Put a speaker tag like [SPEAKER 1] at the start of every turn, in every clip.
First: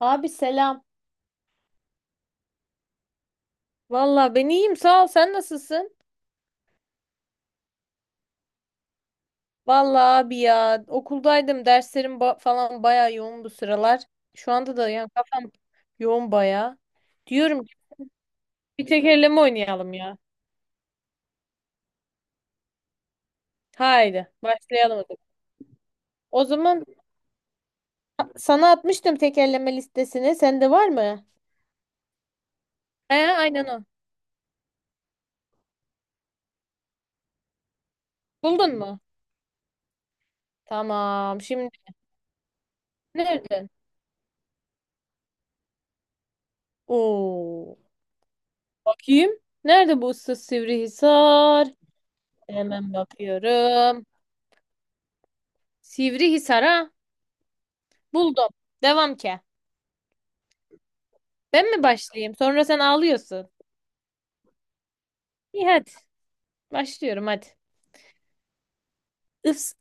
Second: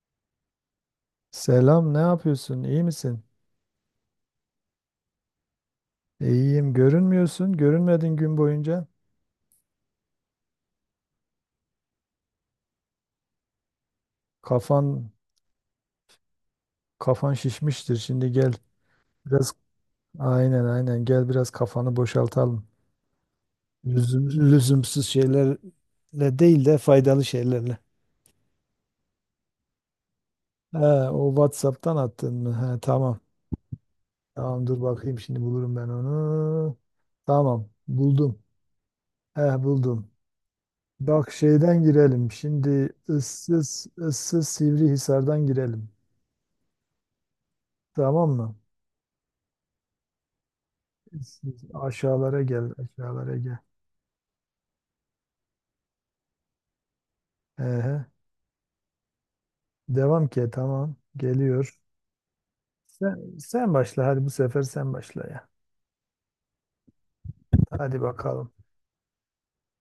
[SPEAKER 1] Abi selam.
[SPEAKER 2] Selam, ne yapıyorsun? İyi misin?
[SPEAKER 1] Valla ben iyiyim, sağ ol, sen nasılsın?
[SPEAKER 2] İyiyim. Görünmüyorsun. Görünmedin gün boyunca.
[SPEAKER 1] Valla abi ya, okuldaydım, derslerim falan baya yoğun bu sıralar. Şu anda
[SPEAKER 2] Kafan
[SPEAKER 1] da yani kafam yoğun baya.
[SPEAKER 2] kafan
[SPEAKER 1] Diyorum ki
[SPEAKER 2] şişmiştir. Şimdi gel
[SPEAKER 1] bir tekerleme
[SPEAKER 2] biraz
[SPEAKER 1] oynayalım ya.
[SPEAKER 2] aynen aynen gel biraz kafanı boşaltalım.
[SPEAKER 1] Haydi başlayalım,
[SPEAKER 2] Lüzumsuz
[SPEAKER 1] hadi.
[SPEAKER 2] şeylerle
[SPEAKER 1] O
[SPEAKER 2] değil de
[SPEAKER 1] zaman
[SPEAKER 2] faydalı şeylerle.
[SPEAKER 1] sana atmıştım tekerleme listesini. Sende
[SPEAKER 2] He,
[SPEAKER 1] var mı?
[SPEAKER 2] o WhatsApp'tan attın mı? He,
[SPEAKER 1] He,
[SPEAKER 2] tamam.
[SPEAKER 1] aynen o.
[SPEAKER 2] Tamam dur bakayım şimdi bulurum ben onu. Tamam buldum.
[SPEAKER 1] Buldun mu?
[SPEAKER 2] He, buldum. Bak
[SPEAKER 1] Tamam şimdi
[SPEAKER 2] şeyden girelim. Şimdi
[SPEAKER 1] nerede?
[SPEAKER 2] ıssız ıssız Sivrihisar'dan girelim.
[SPEAKER 1] Oo,
[SPEAKER 2] Tamam mı?
[SPEAKER 1] bakayım. Nerede bu ıssız
[SPEAKER 2] Siz
[SPEAKER 1] Sivrihisar?
[SPEAKER 2] aşağılara gel,
[SPEAKER 1] Hemen
[SPEAKER 2] aşağılara gel.
[SPEAKER 1] bakıyorum. Sivrihisar'a
[SPEAKER 2] Ehe.
[SPEAKER 1] buldum. Devam ke.
[SPEAKER 2] Devam ki tamam.
[SPEAKER 1] Ben
[SPEAKER 2] Geliyor.
[SPEAKER 1] mi başlayayım? Sonra sen
[SPEAKER 2] Sen,
[SPEAKER 1] ağlıyorsun.
[SPEAKER 2] sen başla hadi bu sefer sen başla ya.
[SPEAKER 1] İyi hadi. Başlıyorum hadi.
[SPEAKER 2] Hadi bakalım.
[SPEAKER 1] Is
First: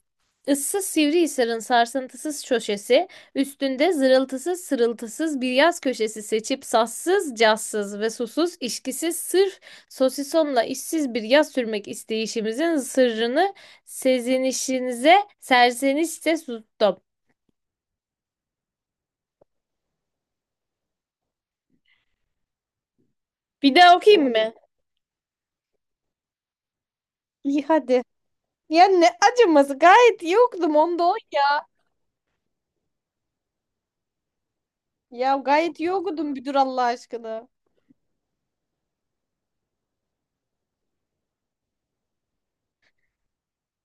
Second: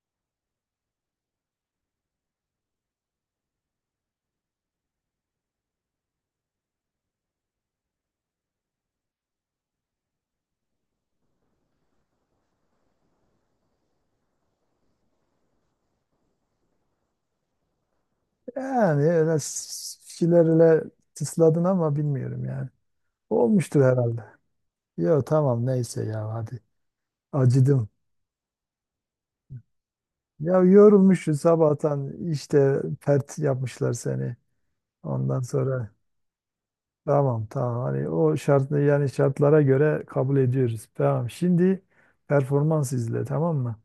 [SPEAKER 1] ıssız Sivrihisar'ın sarsıntısız köşesi, üstünde zırıltısız sırıltısız bir yaz köşesi seçip sassız, cazsız ve susuz, işkisiz, sırf sosisonla işsiz bir yaz sürmek isteyişimizin sırrını sezinişinize serzenişte sustum.
[SPEAKER 2] Yani öyle tısladın ama bilmiyorum yani.
[SPEAKER 1] Bir
[SPEAKER 2] Olmuştur
[SPEAKER 1] daha
[SPEAKER 2] herhalde.
[SPEAKER 1] okuyayım mı?
[SPEAKER 2] Yo tamam neyse ya hadi.
[SPEAKER 1] İyi
[SPEAKER 2] Acıdım.
[SPEAKER 1] hadi. Ya ne acıması, gayet iyi
[SPEAKER 2] Ya
[SPEAKER 1] okudum onda on.
[SPEAKER 2] yorulmuşsun sabahtan işte pert yapmışlar seni.
[SPEAKER 1] Ya
[SPEAKER 2] Ondan
[SPEAKER 1] gayet
[SPEAKER 2] sonra.
[SPEAKER 1] iyi okudun müdür Allah aşkına.
[SPEAKER 2] Tamam tamam, hani o şart yani şartlara göre kabul ediyoruz. Tamam şimdi performans izle tamam mı?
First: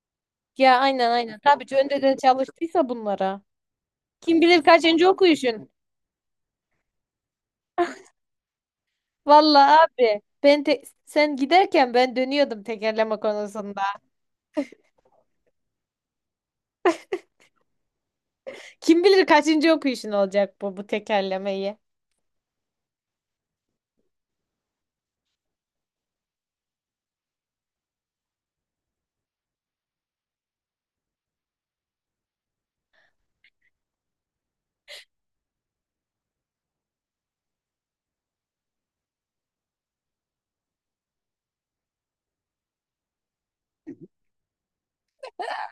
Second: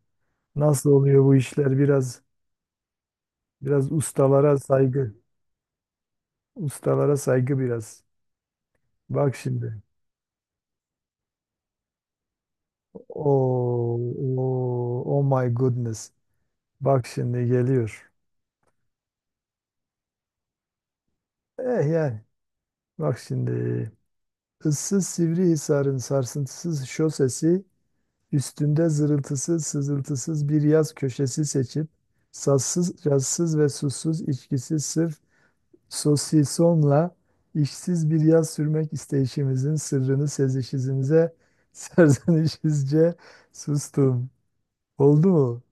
[SPEAKER 1] Ya
[SPEAKER 2] Nasıl
[SPEAKER 1] aynen
[SPEAKER 2] oluyor bu
[SPEAKER 1] aynen. Tabii ki
[SPEAKER 2] işler
[SPEAKER 1] önceden
[SPEAKER 2] biraz
[SPEAKER 1] çalıştıysa bunlara.
[SPEAKER 2] biraz
[SPEAKER 1] Kim
[SPEAKER 2] ustalara
[SPEAKER 1] bilir kaçıncı
[SPEAKER 2] saygı.
[SPEAKER 1] okuyuşun.
[SPEAKER 2] Ustalara saygı biraz. Bak
[SPEAKER 1] Vallahi
[SPEAKER 2] şimdi.
[SPEAKER 1] abi ben sen giderken ben dönüyordum tekerleme konusunda.
[SPEAKER 2] Oh, oh, oh my goodness. Bak şimdi geliyor.
[SPEAKER 1] Kim bilir kaçıncı okuyuşun olacak bu tekerlemeyi.
[SPEAKER 2] Yani bak şimdi. Issız Sivrihisar'ın sarsıntısız şosesi üstünde zırıltısız, sızıltısız bir yaz köşesi seçip, sassız, cazsız ve susuz içkisi sırf sosisonla işsiz bir yaz sürmek isteyişimizin sırrını sezişimize serzenişizce sustum. Oldu mu?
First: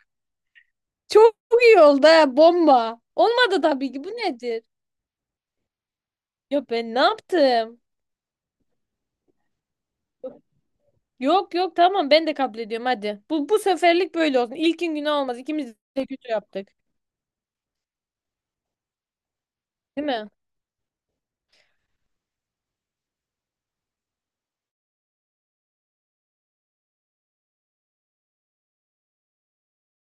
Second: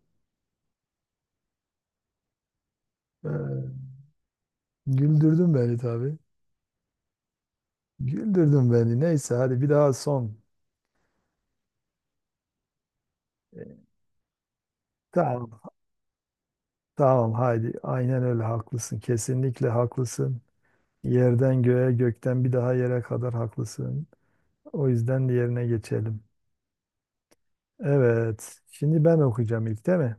[SPEAKER 1] Çok iyi oldu ha, bomba. Olmadı
[SPEAKER 2] Ee,
[SPEAKER 1] tabii ki, bu nedir?
[SPEAKER 2] güldürdün beni tabii.
[SPEAKER 1] Ya ben ne yaptım?
[SPEAKER 2] Güldürdün beni. Neyse hadi bir daha son.
[SPEAKER 1] Yok yok tamam, ben de kabul ediyorum hadi. Bu
[SPEAKER 2] Ee,
[SPEAKER 1] seferlik böyle olsun. İlkin günah olmaz.
[SPEAKER 2] Tamam,
[SPEAKER 1] İkimiz de kötü yaptık.
[SPEAKER 2] tamam haydi. Aynen öyle haklısın. Kesinlikle
[SPEAKER 1] Değil mi?
[SPEAKER 2] haklısın. Yerden göğe, gökten bir daha yere kadar haklısın. O yüzden diğerine geçelim. Evet. Şimdi ben okuyacağım ilk değil mi?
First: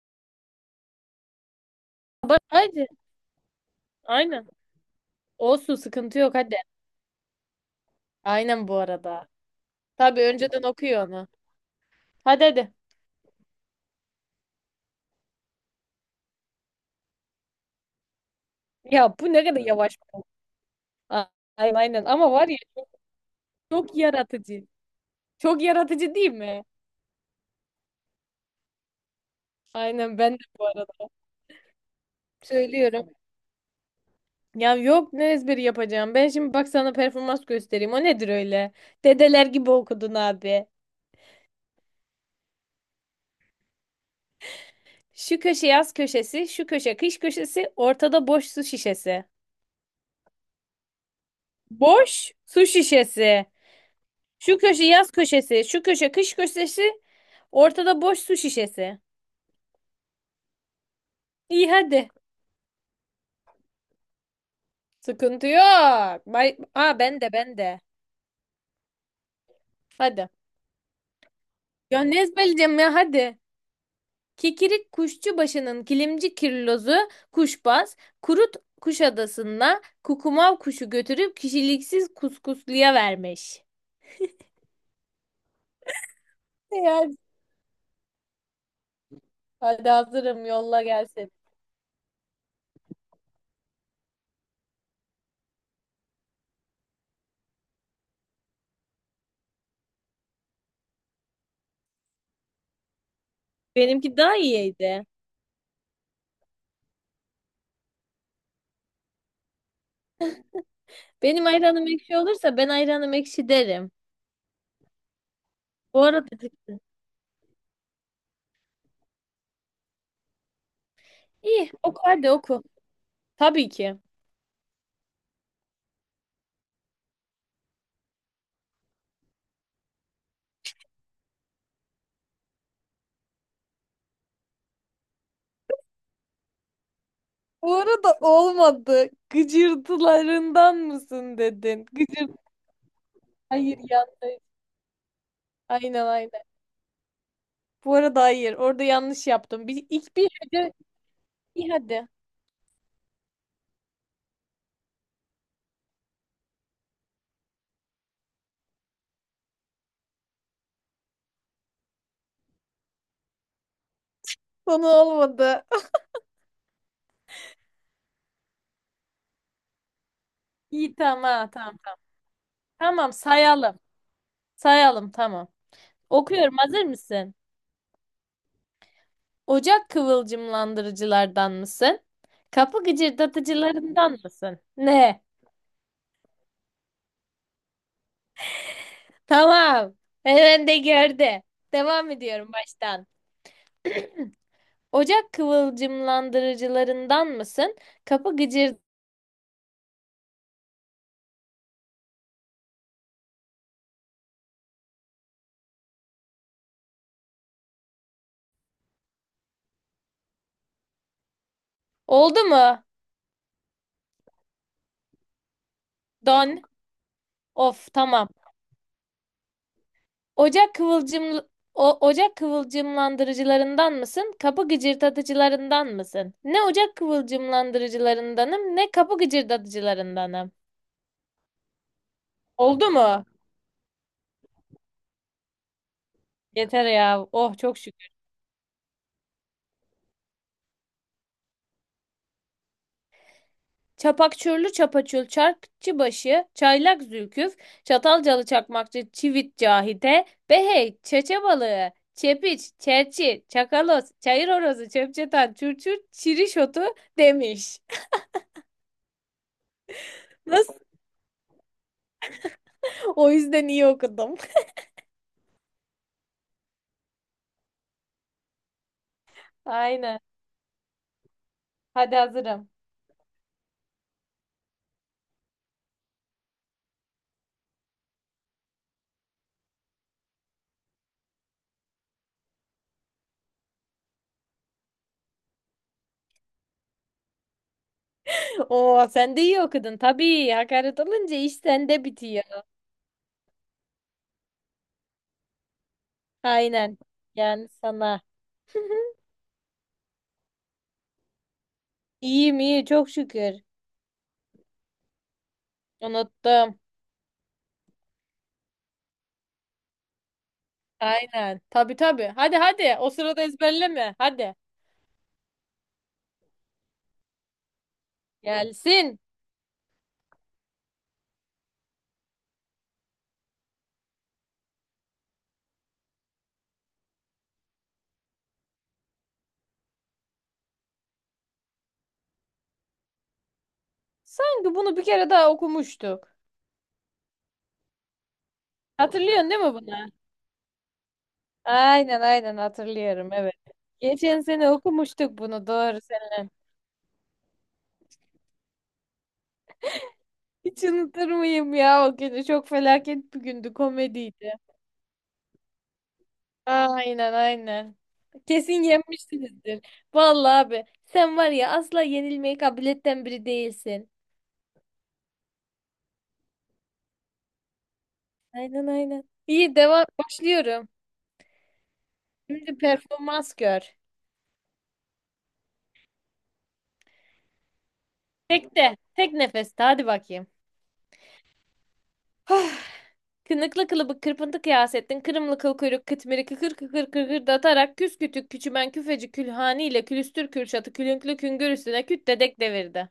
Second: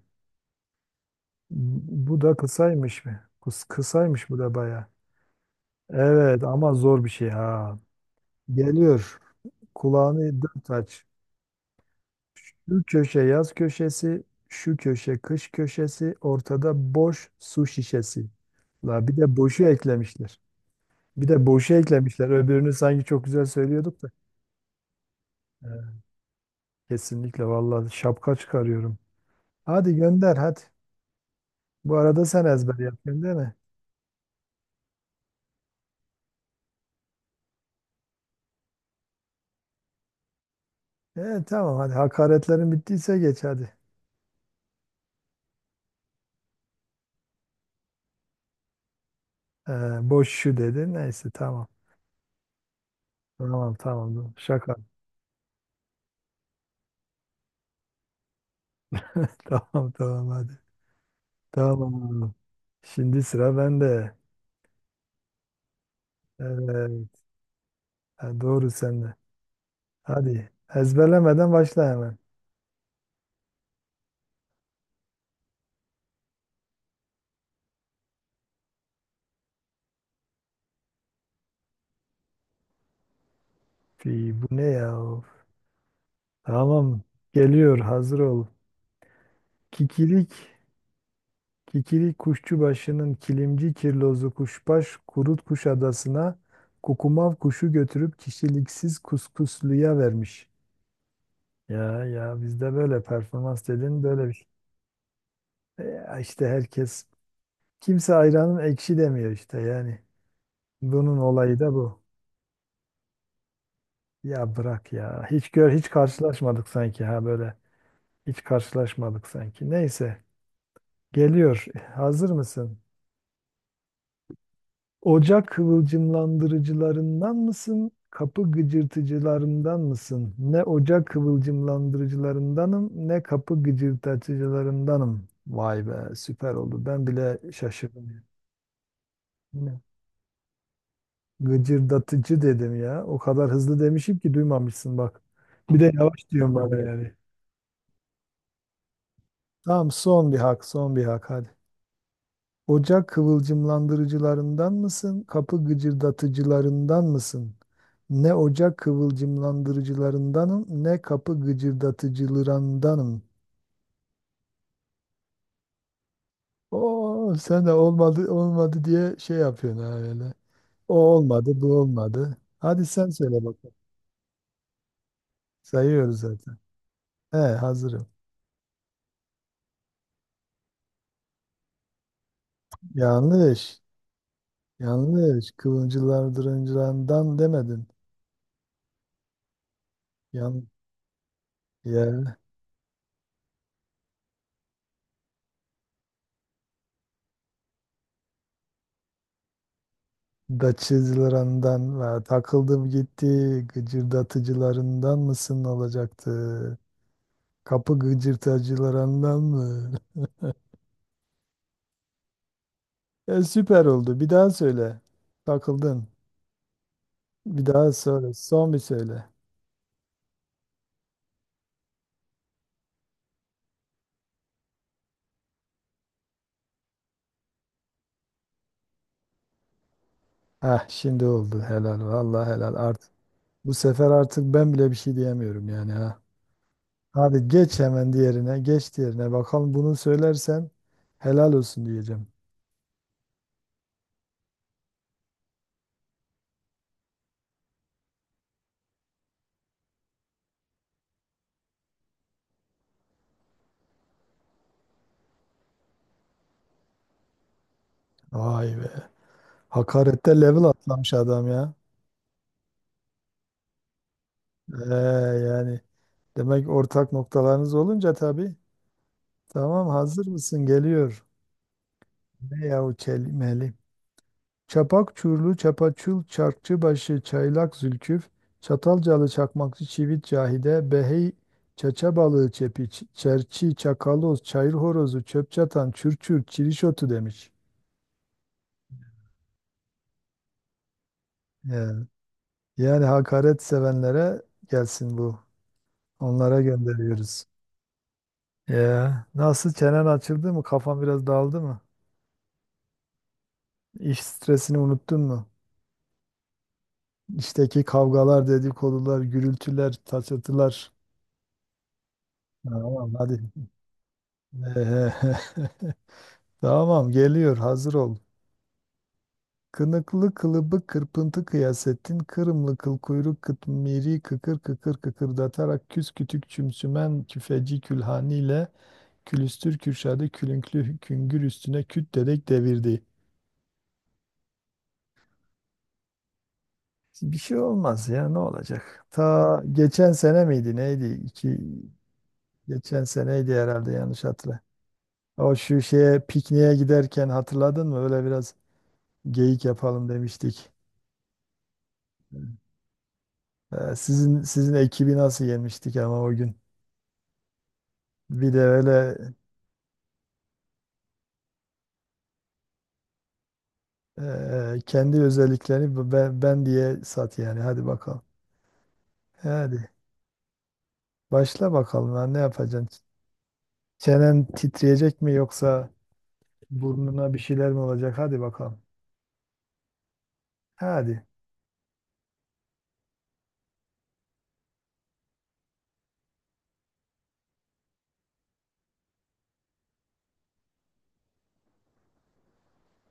[SPEAKER 2] Bu da
[SPEAKER 1] Bak hadi.
[SPEAKER 2] kısaymış mı? Kısaymış bu
[SPEAKER 1] Aynen.
[SPEAKER 2] da baya.
[SPEAKER 1] Olsun, sıkıntı yok
[SPEAKER 2] Evet
[SPEAKER 1] hadi.
[SPEAKER 2] ama zor bir şey ha.
[SPEAKER 1] Aynen bu
[SPEAKER 2] Geliyor.
[SPEAKER 1] arada. Tabii
[SPEAKER 2] Kulağını
[SPEAKER 1] önceden
[SPEAKER 2] dört aç.
[SPEAKER 1] okuyor onu. Hadi hadi.
[SPEAKER 2] Şu köşe yaz köşesi, şu köşe kış köşesi, ortada boş su şişesi. La
[SPEAKER 1] Ya
[SPEAKER 2] bir
[SPEAKER 1] bu
[SPEAKER 2] de
[SPEAKER 1] ne kadar
[SPEAKER 2] boşu
[SPEAKER 1] yavaş.
[SPEAKER 2] eklemişler.
[SPEAKER 1] A-
[SPEAKER 2] Bir de boşu
[SPEAKER 1] Aynen aynen,
[SPEAKER 2] eklemişler.
[SPEAKER 1] ama var ya
[SPEAKER 2] Öbürünü sanki çok güzel
[SPEAKER 1] çok
[SPEAKER 2] söylüyorduk da.
[SPEAKER 1] yaratıcı. Çok
[SPEAKER 2] Evet.
[SPEAKER 1] yaratıcı değil mi?
[SPEAKER 2] Kesinlikle vallahi şapka çıkarıyorum. Hadi
[SPEAKER 1] Aynen ben
[SPEAKER 2] gönder
[SPEAKER 1] de
[SPEAKER 2] hadi.
[SPEAKER 1] bu arada.
[SPEAKER 2] Bu arada sen ezber
[SPEAKER 1] Söylüyorum.
[SPEAKER 2] yapıyorsun değil mi?
[SPEAKER 1] Ya yok, ne ezberi yapacağım. Ben şimdi bak sana performans göstereyim. O nedir öyle? Dedeler gibi okudun abi.
[SPEAKER 2] Tamam hadi hakaretlerin bittiyse geç hadi.
[SPEAKER 1] Şu köşe yaz köşesi, şu köşe kış köşesi, ortada boş su şişesi.
[SPEAKER 2] E, boş şu dedi. Neyse tamam.
[SPEAKER 1] Boş su şişesi.
[SPEAKER 2] Tamam, tamam, tamam.
[SPEAKER 1] Şu
[SPEAKER 2] Şaka.
[SPEAKER 1] köşe yaz köşesi, şu köşe kış köşesi, ortada boş su şişesi.
[SPEAKER 2] Tamam tamam hadi.
[SPEAKER 1] İyi hadi.
[SPEAKER 2] Tamam. Şimdi sıra bende.
[SPEAKER 1] Sıkıntı yok. Bay Aa,
[SPEAKER 2] Evet.
[SPEAKER 1] ben de.
[SPEAKER 2] Ha, doğru sende.
[SPEAKER 1] Hadi.
[SPEAKER 2] Hadi. Ezberlemeden başla
[SPEAKER 1] Ya
[SPEAKER 2] hemen.
[SPEAKER 1] ne ezberleyeceğim ya, hadi. Kikirik Kuşçubaşı'nın kilimci kirlozu kuşbaz, kurut Kuşadası'na kukumav kuşu götürüp kişiliksiz kuskusluya vermiş.
[SPEAKER 2] Fi, bu ne ya? Of. Tamam.
[SPEAKER 1] Eğer
[SPEAKER 2] Geliyor. Hazır ol.
[SPEAKER 1] hadi
[SPEAKER 2] Kikirik.
[SPEAKER 1] hazırım, yolla gelsin.
[SPEAKER 2] Kikirik kuşçubaşının kilimci kirlozu kuşbaş kurut kuş adasına kukumav kuşu götürüp kişiliksiz kuskusluya vermiş. Ya ya bizde böyle performans dediğin
[SPEAKER 1] Benimki
[SPEAKER 2] böyle bir
[SPEAKER 1] daha
[SPEAKER 2] şey.
[SPEAKER 1] iyiydi.
[SPEAKER 2] Ya işte herkes kimse ayranın ekşi demiyor işte yani. Bunun
[SPEAKER 1] Benim
[SPEAKER 2] olayı da
[SPEAKER 1] ayranım
[SPEAKER 2] bu.
[SPEAKER 1] ekşi olursa ben ayranım ekşi derim.
[SPEAKER 2] Ya bırak ya. Hiç hiç
[SPEAKER 1] Bu arada
[SPEAKER 2] karşılaşmadık sanki ha böyle. Hiç karşılaşmadık sanki. Neyse
[SPEAKER 1] iyi
[SPEAKER 2] geliyor.
[SPEAKER 1] oku, hadi
[SPEAKER 2] Hazır
[SPEAKER 1] oku.
[SPEAKER 2] mısın?
[SPEAKER 1] Tabii ki.
[SPEAKER 2] Ocak kıvılcımlandırıcılarından mısın? Kapı gıcırtıcılarından mısın? Ne ocak kıvılcımlandırıcılarındanım, ne kapı gıcırtıcılarındanım. Vay be, süper oldu. Ben bile
[SPEAKER 1] Bu
[SPEAKER 2] şaşırdım.
[SPEAKER 1] arada olmadı.
[SPEAKER 2] Ne?
[SPEAKER 1] Gıcırtılarından mısın dedin. Gıcırt.
[SPEAKER 2] Gıcırdatıcı dedim ya. O kadar
[SPEAKER 1] Hayır
[SPEAKER 2] hızlı demişim ki
[SPEAKER 1] yanlış.
[SPEAKER 2] duymamışsın bak. Bir de
[SPEAKER 1] Aynen
[SPEAKER 2] yavaş
[SPEAKER 1] aynen.
[SPEAKER 2] diyorum bana yani.
[SPEAKER 1] Bu arada hayır. Orada yanlış yaptım. Bir,
[SPEAKER 2] Tamam
[SPEAKER 1] ilk bir
[SPEAKER 2] son bir hak,
[SPEAKER 1] hece.
[SPEAKER 2] son bir hak hadi.
[SPEAKER 1] İyi hadi.
[SPEAKER 2] Ocak kıvılcımlandırıcılarından mısın? Kapı gıcırdatıcılarından mısın? Ne ocak kıvılcımlandırıcılarındanım, ne kapı gıcırdatıcılarındanım.
[SPEAKER 1] Konu olmadı.
[SPEAKER 2] Oo, sen de olmadı olmadı diye şey yapıyorsun ha öyle. O
[SPEAKER 1] İyi tamam
[SPEAKER 2] olmadı, bu
[SPEAKER 1] tamam tamam.
[SPEAKER 2] olmadı. Hadi sen
[SPEAKER 1] Tamam
[SPEAKER 2] söyle bakalım.
[SPEAKER 1] sayalım. Sayalım tamam.
[SPEAKER 2] Sayıyoruz
[SPEAKER 1] Okuyorum,
[SPEAKER 2] zaten.
[SPEAKER 1] hazır mısın?
[SPEAKER 2] He, hazırım.
[SPEAKER 1] Ocak kıvılcımlandırıcılardan mısın? Kapı
[SPEAKER 2] Yanlış.
[SPEAKER 1] gıcırdatıcılarından mısın? Ne?
[SPEAKER 2] Yanlış. Kıvılcılar dırıncılarından demedin.
[SPEAKER 1] Tamam.
[SPEAKER 2] Yan
[SPEAKER 1] Hemen de gördü. Devam
[SPEAKER 2] ya
[SPEAKER 1] ediyorum baştan. Ocak kıvılcımlandırıcılarından mısın? Kapı gıcır...
[SPEAKER 2] da çizgilerandan ve takıldım gitti gıcırdatıcılarından mısın olacaktı. Kapı gıcırtacılarından mı?
[SPEAKER 1] Oldu mu?
[SPEAKER 2] Süper oldu. Bir daha söyle. Takıldın.
[SPEAKER 1] Don.
[SPEAKER 2] Bir
[SPEAKER 1] Of
[SPEAKER 2] daha
[SPEAKER 1] tamam.
[SPEAKER 2] söyle. Son bir söyle.
[SPEAKER 1] Ocak kıvılcım Ocak kıvılcımlandırıcılarından mısın? Kapı gıcırdatıcılarından mısın? Ne ocak kıvılcımlandırıcılarındanım, ne kapı gıcırdatıcılarındanım.
[SPEAKER 2] Heh şimdi oldu. Helal. Vallahi helal.
[SPEAKER 1] Oldu
[SPEAKER 2] Artık
[SPEAKER 1] mu?
[SPEAKER 2] bu sefer artık ben bile bir şey diyemiyorum yani ha.
[SPEAKER 1] Yeter ya.
[SPEAKER 2] Hadi
[SPEAKER 1] Oh çok
[SPEAKER 2] geç
[SPEAKER 1] şükür.
[SPEAKER 2] hemen diğerine. Geç diğerine. Bakalım bunu söylersen helal olsun diyeceğim.
[SPEAKER 1] Çapakçürlü çapaçul çarkçıbaşı, çaylak zülküf, çatalcalı çakmakçı çivit cahide, behey, çeçe balığı, çepiç, çerçi, çakalos, çayır horozu, çöpçetan, çurçur, çiriş otu demiş.
[SPEAKER 2] Vay be. Hakarette level
[SPEAKER 1] Nasıl?
[SPEAKER 2] atlamış adam ya.
[SPEAKER 1] O yüzden iyi okudum.
[SPEAKER 2] Ee, yani demek ortak noktalarınız olunca tabii. Tamam
[SPEAKER 1] Aynen.
[SPEAKER 2] hazır mısın? Geliyor.
[SPEAKER 1] Hadi
[SPEAKER 2] Ne
[SPEAKER 1] hazırım.
[SPEAKER 2] yahu kelimeli. Çapak çurlu, çapaçul, çarkçı başı, çaylak zülküf, çatalcalı, çakmakçı, çivit, cahide, behey, çaça balığı, çepi, çerçi, çakaloz, çayır horozu, çöp çatan, çürçür, çirişotu demiş.
[SPEAKER 1] Oo sen de iyi okudun. Tabii hakaret olunca iş sende
[SPEAKER 2] Yani,
[SPEAKER 1] bitiyor.
[SPEAKER 2] yani hakaret sevenlere gelsin bu. Onlara
[SPEAKER 1] Aynen.
[SPEAKER 2] gönderiyoruz.
[SPEAKER 1] Yani sana.
[SPEAKER 2] Ya nasıl çenen açıldı mı? Kafan biraz dağıldı mı?
[SPEAKER 1] İyiyim iyi, çok şükür.
[SPEAKER 2] İş stresini unuttun mu?
[SPEAKER 1] Unuttum.
[SPEAKER 2] İşteki kavgalar, dedikodular, gürültüler, taçatılar.
[SPEAKER 1] Aynen. Tabii tabii. Hadi hadi. O
[SPEAKER 2] Tamam hadi.
[SPEAKER 1] sırada ezberleme. Hadi.
[SPEAKER 2] Tamam geliyor hazır ol.
[SPEAKER 1] Gelsin.
[SPEAKER 2] Kınıklı kılıbık kırpıntı kıyasettin. Kırımlı kıl kuyruk kıtmiri kıkır kıkır kıkırdatarak küs kütük çümsümen küfeci külhaniyle külüstür kürşadı külünklü küngür üstüne küt dedek devirdi.
[SPEAKER 1] Sanki bunu bir kere daha okumuştuk.
[SPEAKER 2] Bir şey olmaz ya ne olacak?
[SPEAKER 1] Hatırlıyorsun değil
[SPEAKER 2] Ta
[SPEAKER 1] mi
[SPEAKER 2] geçen
[SPEAKER 1] bunu?
[SPEAKER 2] sene miydi neydi? İki,
[SPEAKER 1] Aynen aynen
[SPEAKER 2] geçen
[SPEAKER 1] hatırlıyorum,
[SPEAKER 2] seneydi
[SPEAKER 1] evet.
[SPEAKER 2] herhalde yanlış
[SPEAKER 1] Geçen
[SPEAKER 2] hatırla.
[SPEAKER 1] sene okumuştuk
[SPEAKER 2] O
[SPEAKER 1] bunu
[SPEAKER 2] şu
[SPEAKER 1] doğru
[SPEAKER 2] şeye
[SPEAKER 1] seninle.
[SPEAKER 2] pikniğe giderken hatırladın mı? Öyle biraz geyik yapalım demiştik.
[SPEAKER 1] Hiç unutur muyum ya o günü? Çok felaket bir gündü,
[SPEAKER 2] Sizin
[SPEAKER 1] komediydi.
[SPEAKER 2] sizin ekibi nasıl yenmiştik ama o gün.
[SPEAKER 1] Aynen aynen.
[SPEAKER 2] Bir de
[SPEAKER 1] Kesin
[SPEAKER 2] öyle
[SPEAKER 1] yenmişsinizdir. Vallahi abi sen var ya, asla yenilmeye kabiliyetten biri değilsin.
[SPEAKER 2] kendi özelliklerini ben diye sat yani. Hadi bakalım.
[SPEAKER 1] Aynen aynen. İyi
[SPEAKER 2] Hadi
[SPEAKER 1] devam, başlıyorum.
[SPEAKER 2] başla bakalım ha, ne
[SPEAKER 1] Şimdi
[SPEAKER 2] yapacaksın?
[SPEAKER 1] performans gör.
[SPEAKER 2] Çenen titreyecek mi yoksa burnuna bir şeyler mi olacak? Hadi bakalım.
[SPEAKER 1] Tek nefeste hadi bakayım.
[SPEAKER 2] Hadi.
[SPEAKER 1] Ah. Kınıklı kılıbık kırpıntı kıyasettin. Kırımlı kıl kuyruk kıtmiri kıkır kıkır kıkır datarak küs kütük küçümen küfeci külhani ile külüstür kürşatı külünklü küngür üstüne küt dedek devirdi.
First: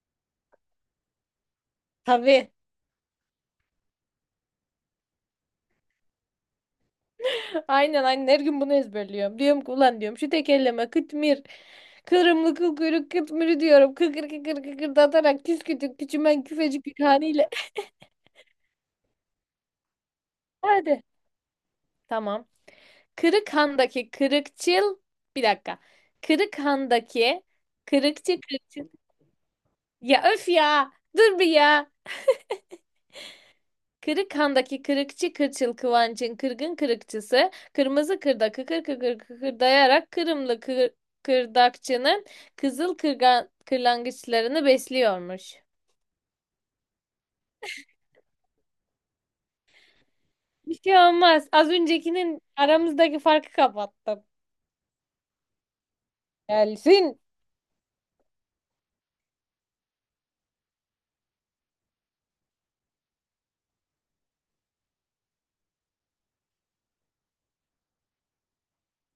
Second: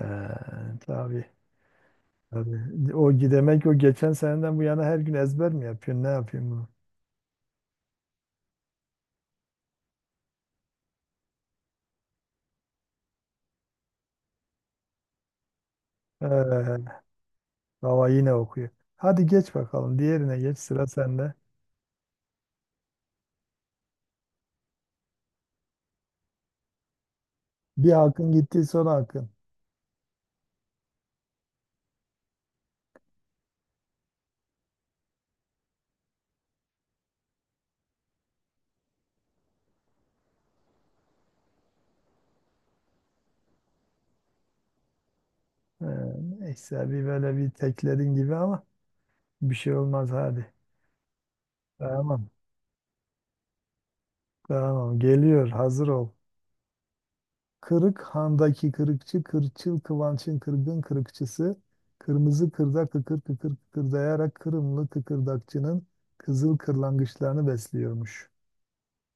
[SPEAKER 2] Tabii.
[SPEAKER 1] Tabii.
[SPEAKER 2] Tabii. O gidemek o geçen seneden bu yana her gün ezber mi yapıyorsun? Ne yapıyorsun bunu?
[SPEAKER 1] Aynen aynen her gün bunu ezberliyorum. Diyorum ki ulan, diyorum şu tekerleme kıtmir. Kırımlı kıl kuyruk kıtmiri diyorum. Kıkır kıkır kıkırdatarak küskütük
[SPEAKER 2] Ee,
[SPEAKER 1] küçümen küfecik bir haliyle.
[SPEAKER 2] baba yine okuyor. Hadi geç bakalım. Diğerine geç sıra
[SPEAKER 1] Hadi.
[SPEAKER 2] sende.
[SPEAKER 1] Tamam. Kırıkhan'daki kırıkçıl. Bir dakika. Kırıkhan'daki
[SPEAKER 2] Bir hakkın
[SPEAKER 1] kırıkçı
[SPEAKER 2] gitti son
[SPEAKER 1] kırıkçıl.
[SPEAKER 2] hakkın.
[SPEAKER 1] Ya öf ya. Dur bir ya. Kırıkhan'daki kırıkçı kırçıl Kıvanç'ın kırgın kırıkçısı, kırmızı kırda kıkır kıkır kıkırdayarak kırdakçının kızıl kırgan, kırlangıçlarını besliyormuş.
[SPEAKER 2] Ee, neyse bir böyle bir tekledin gibi ama bir şey olmaz hadi.
[SPEAKER 1] Bir şey olmaz. Az
[SPEAKER 2] Tamam.
[SPEAKER 1] öncekinin aramızdaki farkı kapattım.
[SPEAKER 2] Tamam. Geliyor. Hazır ol.
[SPEAKER 1] Gelsin.
[SPEAKER 2] Kırık handaki kırıkçı, kırçıl kıvançın kırgın kırıkçısı, kırmızı kırda kıkır kıkır kıkırdayarak Kırımlı kıkırdakçının kızıl kırlangıçlarını besliyormuş.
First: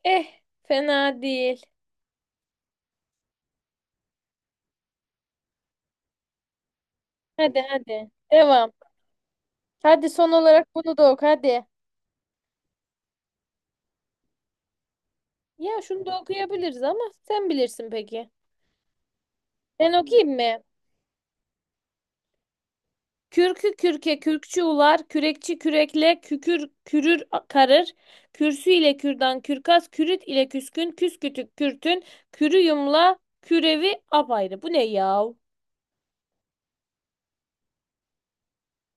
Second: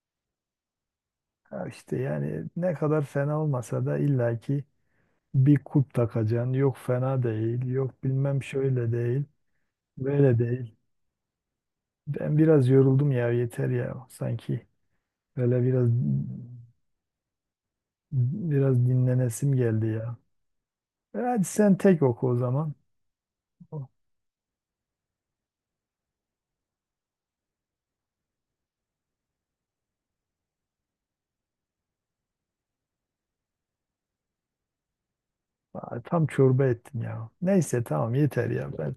[SPEAKER 1] Eh, fena değil.
[SPEAKER 2] Ha işte yani ne kadar fena olmasa da illaki bir kulp takacaksın. Yok fena
[SPEAKER 1] Hadi
[SPEAKER 2] değil, yok
[SPEAKER 1] hadi.
[SPEAKER 2] bilmem
[SPEAKER 1] Devam.
[SPEAKER 2] şöyle değil,
[SPEAKER 1] Hadi son
[SPEAKER 2] böyle
[SPEAKER 1] olarak
[SPEAKER 2] değil.
[SPEAKER 1] bunu da oku hadi.
[SPEAKER 2] Ben biraz yoruldum ya yeter ya sanki. Böyle
[SPEAKER 1] Ya
[SPEAKER 2] biraz
[SPEAKER 1] şunu da okuyabiliriz ama sen bilirsin, peki.
[SPEAKER 2] biraz dinlenesim geldi
[SPEAKER 1] Ben
[SPEAKER 2] ya.
[SPEAKER 1] okuyayım mı?
[SPEAKER 2] Hadi sen tek oku o zaman.
[SPEAKER 1] Kürkü kürke kürkçü ular, kürekçi kürekle kükür kürür karır. Kürsü ile kürdan kürkas, kürüt ile küskün, küskütük kürtün, kürü yumla, kürevi apayrı. Bu ne yav?
[SPEAKER 2] Aa, tam çorba ettin ya. Neyse tamam yeter ya. Ben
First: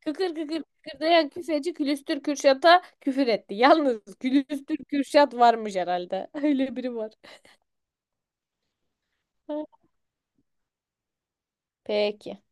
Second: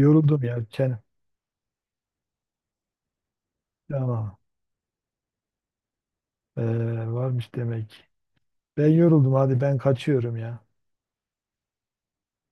[SPEAKER 1] Kıkır kıkır
[SPEAKER 2] ya. Çenem.
[SPEAKER 1] kıkırdayan küfeci külüstür kürşata küfür etti. Yalnız
[SPEAKER 2] Tamam.
[SPEAKER 1] külüstür kürşat varmış herhalde.
[SPEAKER 2] Ee,
[SPEAKER 1] Öyle biri var.
[SPEAKER 2] varmış demek. Ben yoruldum. Hadi ben kaçıyorum ya.
[SPEAKER 1] Peki.